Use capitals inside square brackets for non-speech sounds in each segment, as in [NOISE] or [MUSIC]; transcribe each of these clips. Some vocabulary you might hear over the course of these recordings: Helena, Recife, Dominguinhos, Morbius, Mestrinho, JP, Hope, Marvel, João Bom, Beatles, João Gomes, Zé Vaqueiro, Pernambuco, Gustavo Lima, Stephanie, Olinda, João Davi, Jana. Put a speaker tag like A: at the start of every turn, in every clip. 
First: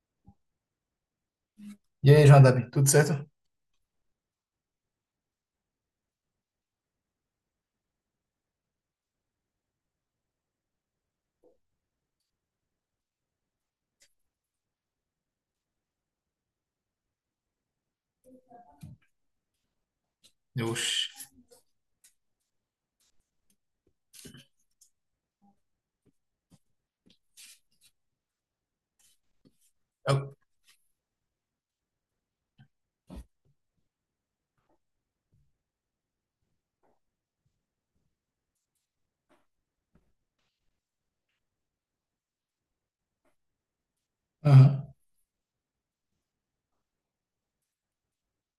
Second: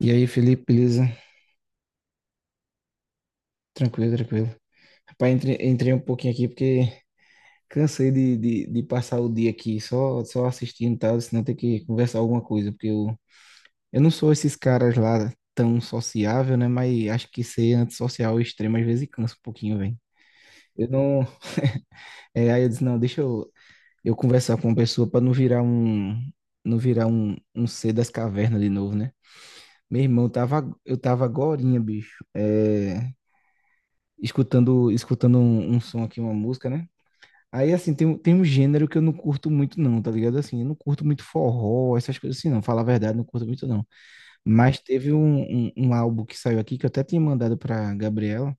A: E aí, Felipe, beleza?
B: E aí, João Davi, tudo certo?
A: Tranquilo, tranquilo. Rapaz, entrei um pouquinho aqui porque cansei de passar o dia aqui só assistindo e tal, senão ter que conversar alguma coisa, porque eu não sou esses caras lá tão sociável, né? Mas acho que ser antissocial extremo às vezes cansa um pouquinho, velho. Eu
B: Deus.
A: não. Aí eu disse, não, deixa eu conversar com uma pessoa pra não virar um. Não virar um ser das cavernas de novo, né? Meu irmão, eu
B: Eu,
A: tava, eu tava agorinha, bicho. Escutando um som aqui, uma música, né? Aí, assim, tem um gênero que eu não curto muito, não, tá ligado? Assim, eu não curto muito forró, essas coisas assim, não. Falar a verdade, não curto muito, não. Mas
B: Aham.
A: teve um álbum que saiu aqui, que eu até tinha mandado pra Gabriela,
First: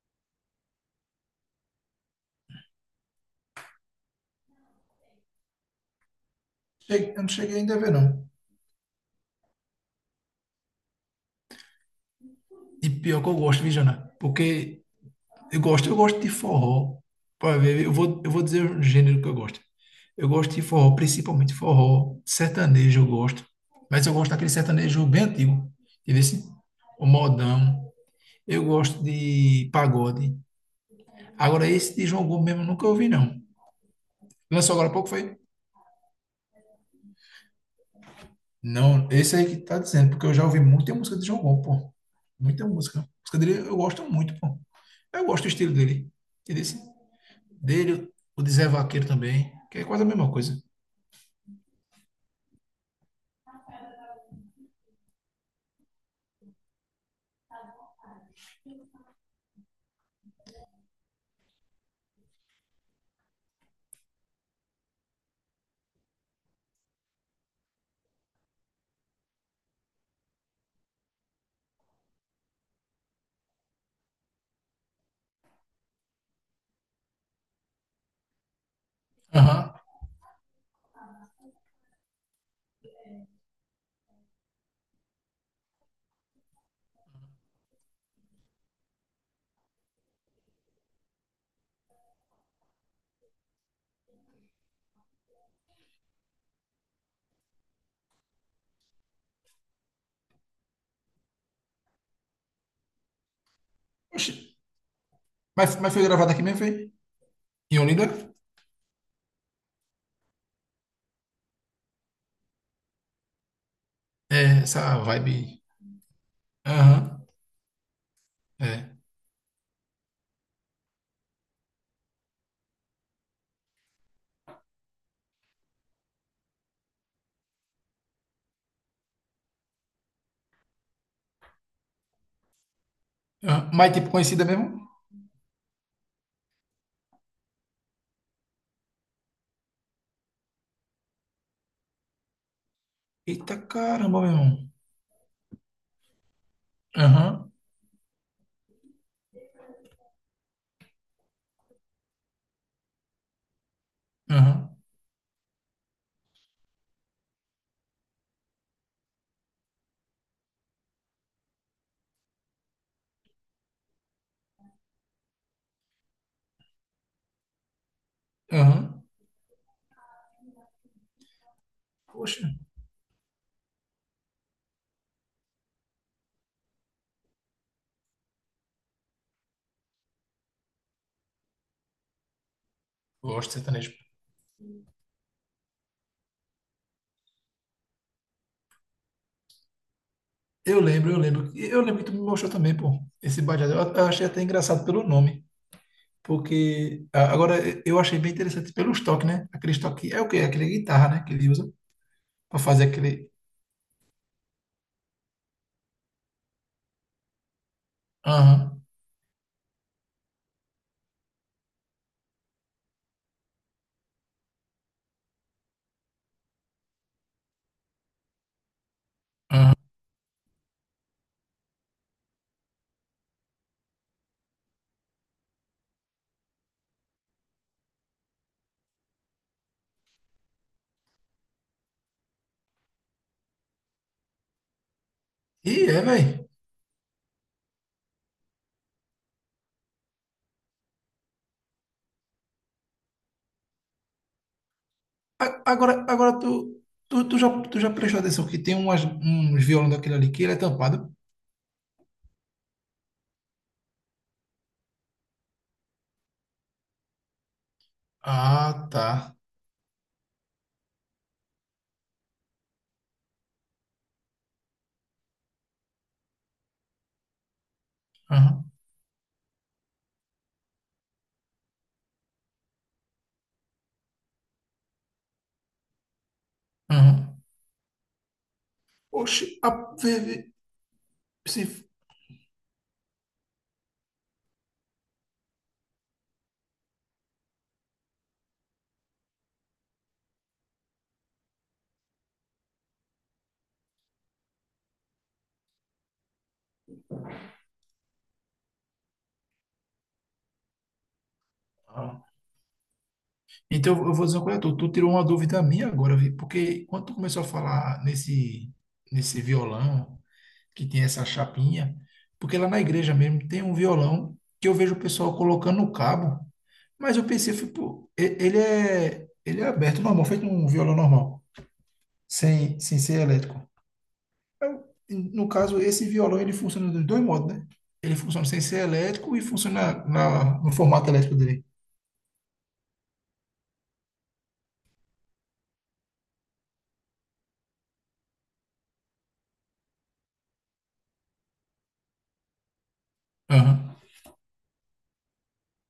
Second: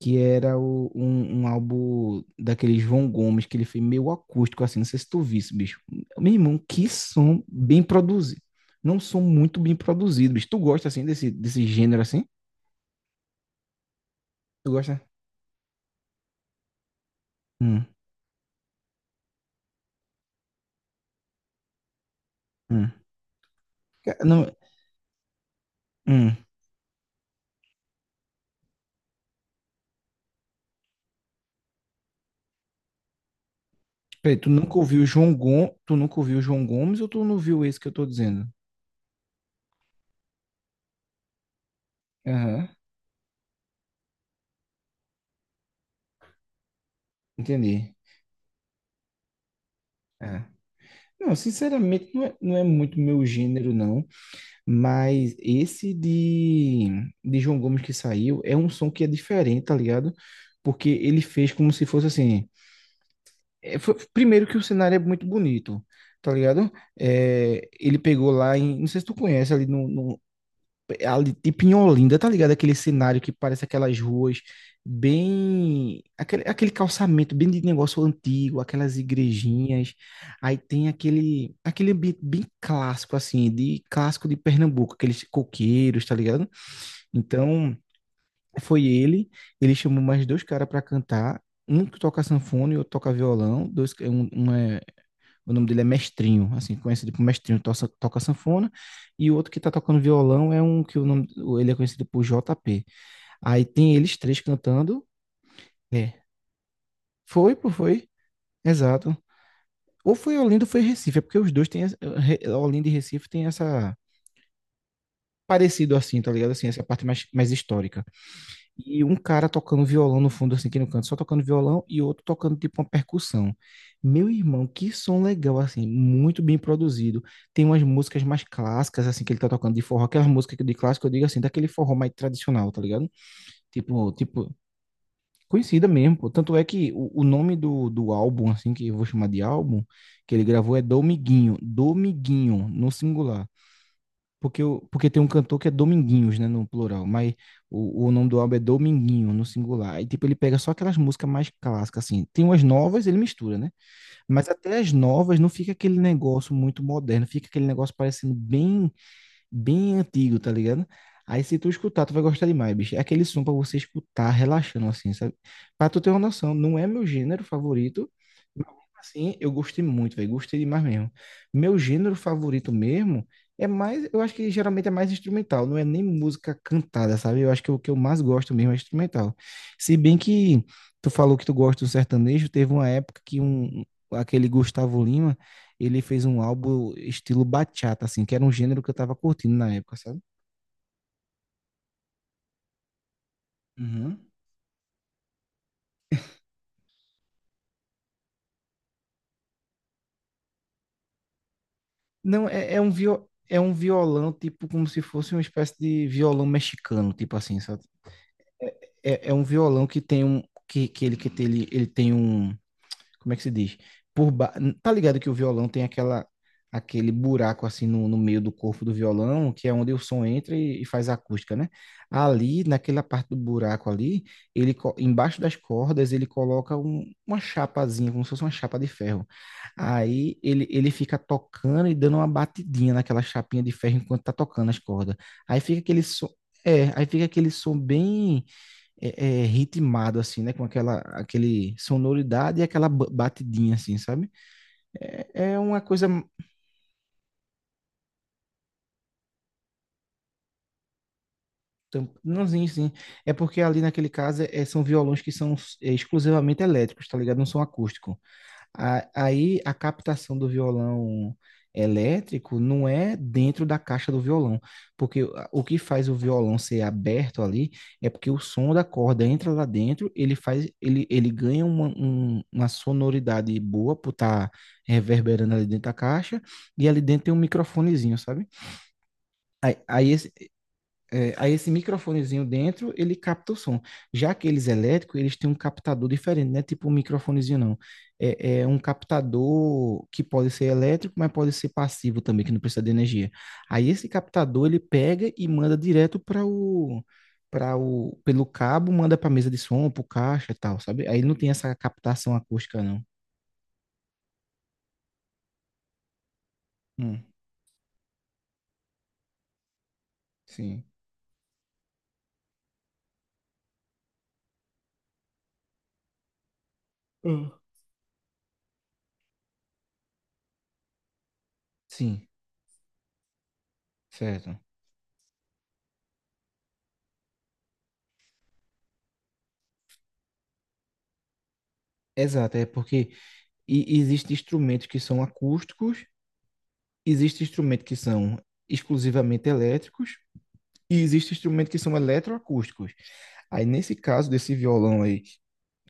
A: que era um álbum daquele João Gomes, que ele fez meio acústico, assim. Não sei se tu visse, bicho. Meu irmão, que
B: Eu não
A: som
B: cheguei ainda a
A: bem
B: ver, não.
A: produzido. Não um som muito bem produzido, bicho. Tu gosta, assim, desse gênero, assim?
B: E pior que eu gosto, viu, Jana?
A: Tu
B: Porque
A: gosta?
B: eu gosto de forró. Pra ver,
A: Hum,
B: eu vou dizer o gênero que eu gosto. Eu gosto de forró, principalmente forró.
A: hum.
B: Sertanejo eu gosto. Mas eu gosto
A: Não,
B: daquele sertanejo bem antigo. Entendeu?
A: hum.
B: Assim? O modão. Eu gosto de pagode. Agora, esse de João Gomes mesmo eu nunca ouvi, não.
A: Peraí, tu
B: Lançou
A: nunca
B: agora há
A: ouviu
B: pouco, foi?
A: João Gomes, tu nunca ouviu João Gomes ou tu não viu esse que eu tô dizendo?
B: Não, esse aí que tá dizendo, porque eu já ouvi muita música de João Bom, pô. Muita
A: Aham,
B: música. A música dele eu gosto muito, pô. Eu gosto do estilo dele. E
A: entendi.
B: dele, o de Zé Vaqueiro também, que é quase a mesma
A: É.
B: coisa.
A: Não, sinceramente, não é muito meu gênero, não. Mas esse de João Gomes que saiu é um som que é diferente, tá ligado? Porque ele fez como se fosse assim. Primeiro que o cenário é muito bonito, tá ligado? Ele pegou lá em. Não sei se tu conhece ali no, é ali, tipo em Olinda, tá ligado? Aquele cenário que parece aquelas ruas bem. Aquele calçamento bem de negócio antigo, aquelas
B: Aham.
A: igrejinhas. Aí tem aquele ambiente bem clássico, assim, de clássico de Pernambuco, aqueles coqueiros, tá ligado? Então, foi ele, ele chamou mais dois caras pra cantar. Um que toca sanfona e outro toca violão, dois. O nome dele é Mestrinho, assim, conhecido por Mestrinho, toca sanfona. E o outro que tá tocando violão é um que o nome, ele é conhecido por JP. Aí tem eles
B: Oxi.
A: três cantando.
B: Mas foi
A: É.
B: gravado aqui mesmo, foi?
A: Foi, pô,
B: Em Olinda?
A: foi. Exato. Ou foi Olinda ou foi Recife, é porque os dois têm. Olinda e Recife tem essa.
B: É, essa vibe.
A: Parecido assim, tá ligado? Assim, essa parte mais,
B: Aham.
A: mais histórica.
B: É.
A: E um cara tocando violão no fundo, assim, aqui no canto, só tocando violão, e outro tocando tipo uma percussão. Meu irmão, que som legal, assim, muito bem produzido. Tem umas músicas mais clássicas, assim, que ele tá tocando de forró, aquelas músicas que de clássico, eu digo assim, daquele forró mais tradicional, tá ligado?
B: Aham. Mas tipo
A: Tipo,
B: conhecida
A: tipo,
B: mesmo?
A: conhecida mesmo, pô. Tanto é que o nome do álbum, assim, que eu vou chamar de álbum, que ele gravou é Domiguinho, Domiguinho, no singular.
B: Eita caramba, meu irmão.
A: Porque tem um cantor que é Dominguinhos, né, no plural, mas
B: Aham.
A: o nome do álbum é Dominguinho, no singular. E, tipo, ele pega só aquelas músicas mais clássicas, assim. Tem umas novas, ele mistura, né? Mas
B: Aham.
A: até as novas não fica aquele negócio muito moderno, fica aquele negócio parecendo bem antigo, tá ligado? Aí se tu escutar, tu vai gostar demais, bicho. É aquele som pra você escutar relaxando, assim, sabe? Pra tu ter uma noção, não é meu gênero favorito, mas mesmo
B: Aham.
A: assim, eu gostei muito, velho. Gostei demais mesmo. Meu gênero
B: Poxa.
A: favorito mesmo é mais, eu acho que geralmente é mais instrumental, não é nem música cantada, sabe? Eu acho que o que eu mais gosto mesmo é instrumental. Se bem que tu falou que tu gosta do sertanejo, teve uma época que
B: Gosto de
A: um,
B: sertanejo.
A: aquele Gustavo Lima ele fez um álbum estilo bachata, assim, que era um gênero que eu tava curtindo na época, sabe?
B: Eu lembro. Eu lembro que tu me mostrou também, pô, esse badeado. Eu
A: Uhum.
B: achei até engraçado pelo nome, porque agora eu achei bem interessante pelos toques, né? Aqueles toques, é o quê? Aquele guitarra, né? Que ele usa
A: Não,
B: pra fazer aquele...
A: é um violão, tipo, como se fosse uma espécie de violão mexicano, tipo assim, sabe?
B: Aham.
A: É um violão que tem um... que ele tem um... como é que se diz? Por ba... Tá ligado que o violão tem aquela aquele buraco assim no, no meio do corpo do violão, que é onde o som entra e faz a acústica, né? Ali, naquela parte do buraco ali, embaixo das cordas, ele coloca uma chapazinha, como se fosse uma chapa de ferro. Aí ele fica tocando e dando uma batidinha naquela chapinha de ferro enquanto tá tocando as cordas. Aí
B: E
A: fica
B: é,
A: aquele som,
B: velho.
A: aí fica aquele som bem ritmado, assim, né? Com aquela aquele sonoridade e aquela batidinha, assim, sabe? É, é uma
B: Agora,
A: coisa.
B: agora tu, tu, tu já, tu já prestou atenção que tem umas, uns violão daquele ali que ele é tampado?
A: Não, É porque ali naquele caso são violões que são exclusivamente elétricos, tá ligado? Não são acústicos.
B: Ah, tá.
A: Aí a captação do violão elétrico não é dentro da caixa do violão, porque o que faz o violão ser aberto ali é porque o
B: Aham,
A: som da corda entra lá dentro, ele ganha uma sonoridade boa por estar reverberando ali dentro da caixa, e ali dentro tem um
B: aham.
A: microfonezinho, sabe?
B: Oxi, a...
A: Aí, aí
B: vê-
A: esse,
B: vê-
A: Aí
B: se...
A: esse microfonezinho dentro, ele capta o som. Já aqueles elétricos, eles têm um captador diferente, não é tipo um microfonezinho, não. É um captador que pode ser elétrico, mas pode ser passivo também, que não precisa de energia. Aí esse captador, ele pega e manda direto pelo cabo, manda para a mesa de som, para o caixa e tal, sabe? Aí não tem essa
B: ah.
A: captação acústica, não.
B: Então, eu vou dizer uma coisa, tu tirou uma dúvida minha agora, vi, porque quando tu
A: Hum,
B: começou a falar nesse violão,
A: sim,
B: que tem essa chapinha, porque lá na igreja mesmo tem um violão que eu vejo o pessoal colocando no cabo, mas eu
A: Hum.
B: pensei, fui, pô, ele é aberto, normal, feito um violão normal,
A: sim,
B: sem ser elétrico.
A: certo.
B: No caso, esse violão, ele funciona dos dois modos, né? Ele funciona sem ser elétrico e funciona no formato elétrico dele.
A: Exato, é porque existem instrumentos que são acústicos. Existem instrumentos que são exclusivamente elétricos e existem instrumentos que são eletroacústicos. Aí,
B: Aham,
A: nesse caso desse violão aí,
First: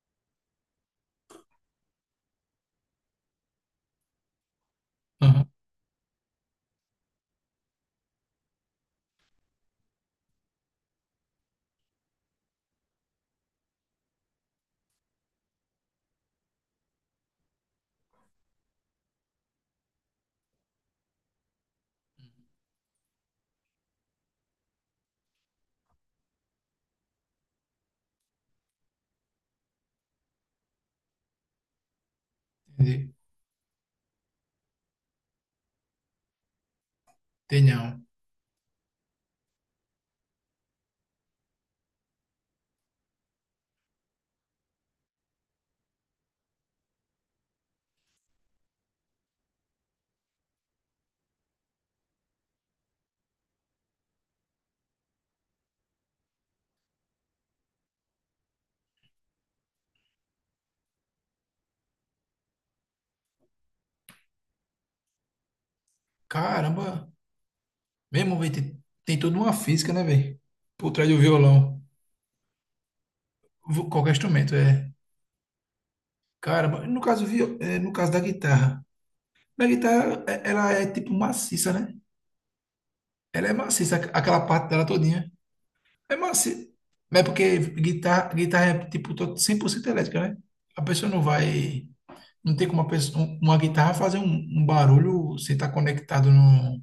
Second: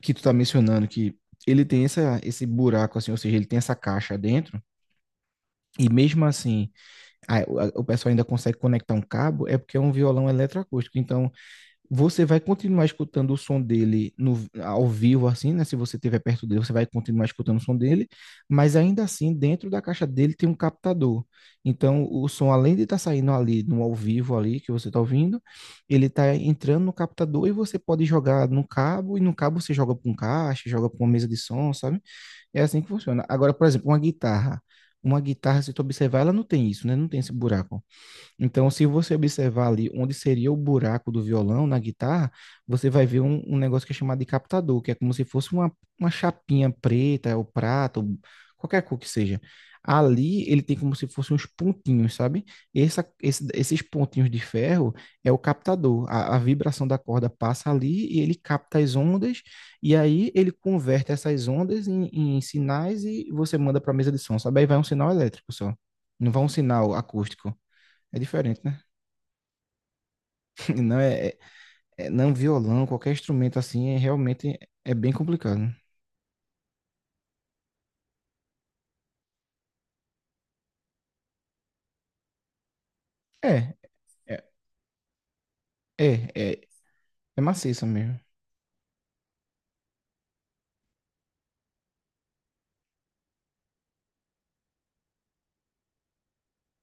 A: que tu tá mencionando, que ele tem esse buraco, assim, ou seja, ele tem essa caixa dentro,
B: aham,
A: e mesmo assim, o pessoal ainda consegue conectar um cabo, é porque é um violão eletroacústico. Então, você vai continuar escutando o som dele no, ao vivo, assim, né? Se você estiver perto dele, você vai continuar escutando o som dele, mas ainda assim, dentro da caixa dele tem um captador. Então, o som, além de estar saindo ali no ao vivo ali que você está ouvindo, ele está entrando no captador e você pode jogar no cabo, e no cabo você joga para um caixa, joga para uma mesa de som, sabe? É assim que
B: entendi.
A: funciona. Agora, por exemplo, uma guitarra. Uma guitarra, se tu observar, ela não tem isso, né? Não tem esse
B: Tem
A: buraco.
B: não.
A: Então, se você observar ali onde seria o buraco do violão na guitarra, você vai ver um negócio que é chamado de captador, que é como se fosse uma chapinha preta, ou prata, ou qualquer cor que seja. Ali ele tem como se fossem uns pontinhos, sabe? Esses pontinhos de ferro é o captador. A vibração da corda passa ali e ele capta as ondas, e aí ele converte essas ondas em, em sinais e você manda para a mesa de som, sabe? Aí vai um sinal elétrico só. Não vai um sinal
B: Caramba,
A: acústico. É
B: mesmo, velho,
A: diferente, né?
B: tem toda uma física, né, velho?
A: [LAUGHS]
B: Por
A: Não
B: trás do
A: é, é-
B: violão.
A: não violão, qualquer instrumento assim,
B: Qualquer instrumento,
A: realmente
B: é.
A: é bem complicado.
B: Caramba, no caso, no caso da guitarra. Na guitarra, ela é tipo maciça, né? Ela é
A: É,
B: maciça,
A: é,
B: aquela parte dela todinha. É
A: é, é,
B: maciça. Mas é
A: é
B: porque
A: maciça mesmo.
B: guitarra é tipo 100% elétrica, né? A pessoa não vai. Não tem como uma, pessoa, uma guitarra fazer um barulho sem estar conectado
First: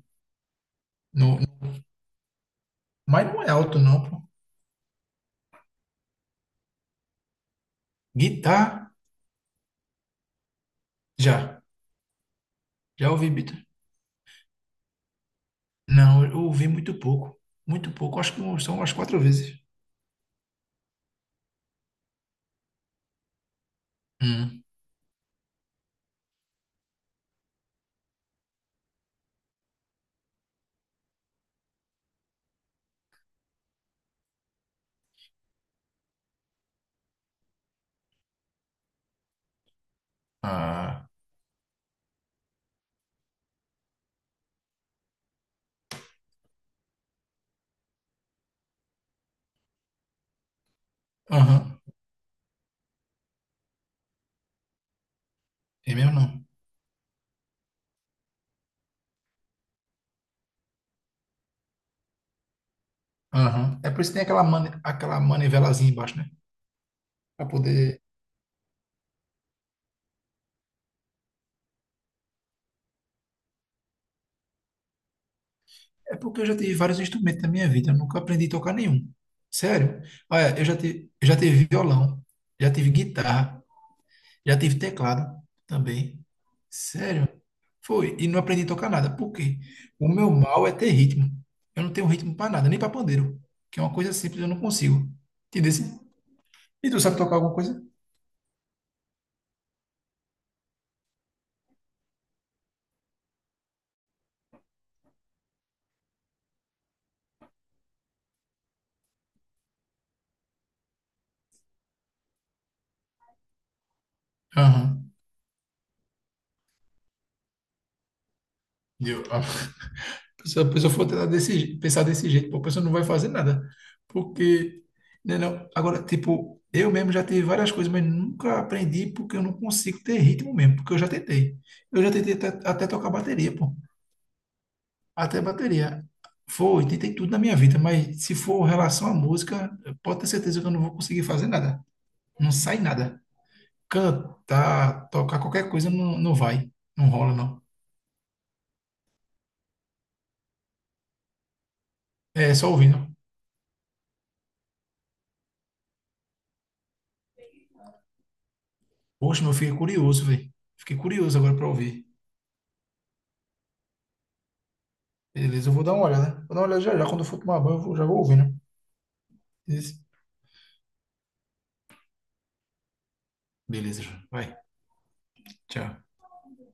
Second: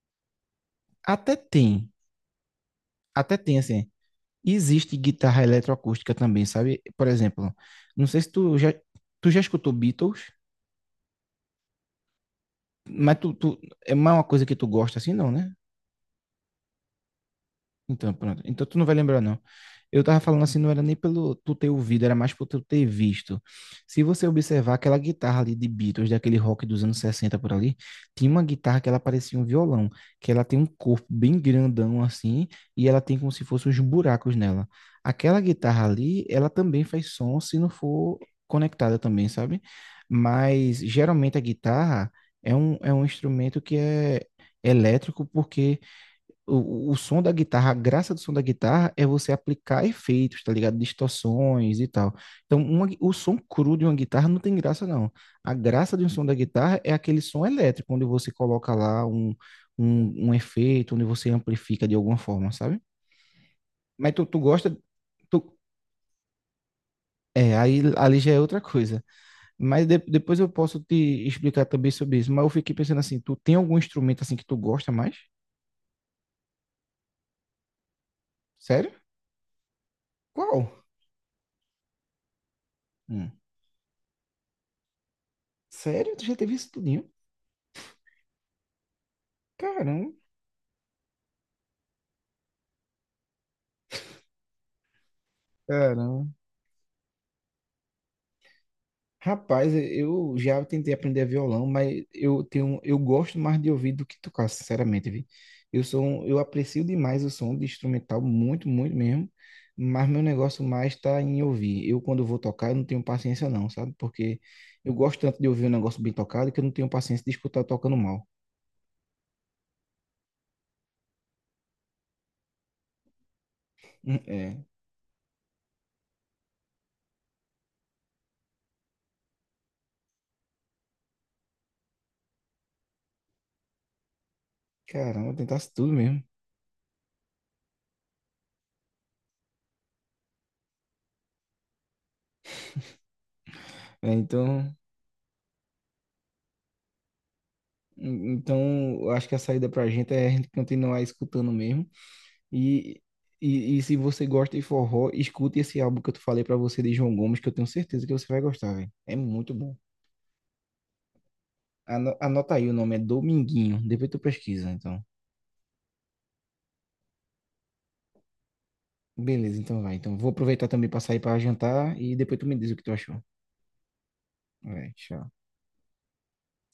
A: Até
B: no.
A: tem,
B: Mas
A: até
B: não é
A: tem
B: alto,
A: assim.
B: não, pô.
A: Existe guitarra eletroacústica também, sabe? Por exemplo, não sei se tu já,
B: Guitarra,
A: tu já escutou Beatles,
B: já. Já
A: mas
B: ouvi.
A: tu é mais uma coisa que tu gosta assim, não, né?
B: Não, eu ouvi muito pouco. Muito
A: Então,
B: pouco. Acho que
A: pronto.
B: um,
A: Então
B: são
A: tu não
B: umas
A: vai
B: quatro
A: lembrar, não.
B: vezes.
A: Eu tava falando assim, não era nem pelo tu ter ouvido, era mais por tu ter visto. Se você
B: Hum.
A: observar aquela guitarra ali de Beatles, daquele rock dos anos 60 por ali, tinha uma guitarra que ela parecia um violão, que ela tem um corpo bem grandão assim, e ela tem como se fossem uns buracos nela. Aquela guitarra ali, ela também faz som se não for conectada também, sabe? Mas
B: Ah.
A: geralmente a guitarra é um instrumento que é elétrico porque o som da guitarra, a graça do som da guitarra é você aplicar efeitos, tá ligado?
B: Aham.
A: Distorções e tal. Então, o som cru de uma guitarra não tem graça, não. A
B: É
A: graça de um
B: mesmo
A: som da
B: não.
A: guitarra é aquele som elétrico, onde você coloca lá um efeito, onde você amplifica de alguma forma, sabe?
B: Aham. É por isso
A: Mas
B: que tem
A: tu, tu gosta.
B: aquela
A: Tu-
B: manivelazinha embaixo, né? Pra
A: é, Aí
B: poder.
A: ali já é outra coisa. Mas depois eu posso te explicar também sobre isso. Mas eu fiquei pensando assim, tu tem algum instrumento assim que tu gosta mais?
B: É porque eu já tive vários instrumentos na minha vida. Eu nunca aprendi a tocar
A: Sério?
B: nenhum. Sério. Olha, eu
A: Qual?
B: já tive, eu já tive violão. Já tive
A: Hum.
B: guitarra. Já tive teclado
A: Sério?
B: também.
A: Tu já teve isso tudo?
B: Sério? Foi. E não aprendi a tocar nada. Por quê? O
A: Caramba,
B: meu mal é ter ritmo. Eu não tenho ritmo para nada, nem para pandeiro, que é uma coisa simples, eu não consigo. Entendeu?
A: caramba.
B: E tu sabe tocar alguma coisa?
A: Rapaz, eu já tentei aprender violão, mas eu tenho, eu gosto mais de ouvir do que tocar, sinceramente, vi. Eu aprecio demais o som de instrumental, muito, muito mesmo, mas meu negócio mais está em ouvir. Eu, quando vou tocar, eu não tenho paciência não, sabe? Porque eu
B: Aham.
A: gosto tanto de ouvir um negócio bem tocado que eu não tenho paciência de escutar tocando mal.
B: Eu, a pessoa for tentar pensar desse jeito, pô, a pessoa não vai fazer nada.
A: É,
B: Porque, né, não. Agora, tipo, eu mesmo já tive várias coisas, mas nunca aprendi porque eu não consigo ter ritmo mesmo, porque eu já tentei. Eu já tentei até tocar bateria, pô.
A: caramba,
B: Até
A: tentasse tudo
B: bateria.
A: mesmo.
B: Foi, tentei tudo na minha vida, mas se for relação à música, pode ter certeza que eu não vou conseguir fazer nada. Não sai nada.
A: É, então,
B: Cantar, tocar qualquer coisa não, não vai. Não rola, não.
A: então, eu acho que a saída pra gente é a gente continuar escutando mesmo.
B: É só ouvindo.
A: E, e se você gosta de forró, escute esse álbum que eu falei pra você de João Gomes, que eu tenho certeza que você vai gostar, velho. É
B: Poxa,
A: muito
B: meu,
A: bom.
B: fiquei curioso, velho. Fiquei curioso agora pra ouvir.
A: Anota aí o nome, é Dominguinho. Depois tu pesquisa, então.
B: Beleza, eu vou dar uma olhada. Né? Vou dar uma olhada já já. Quando eu for tomar banho, já vou ouvindo.
A: Beleza, então
B: Beleza,
A: vai. Então vou aproveitar também pra sair pra jantar e depois tu me diz o que tu achou.
B: Vai.
A: Vai, tchau.
B: Tchau.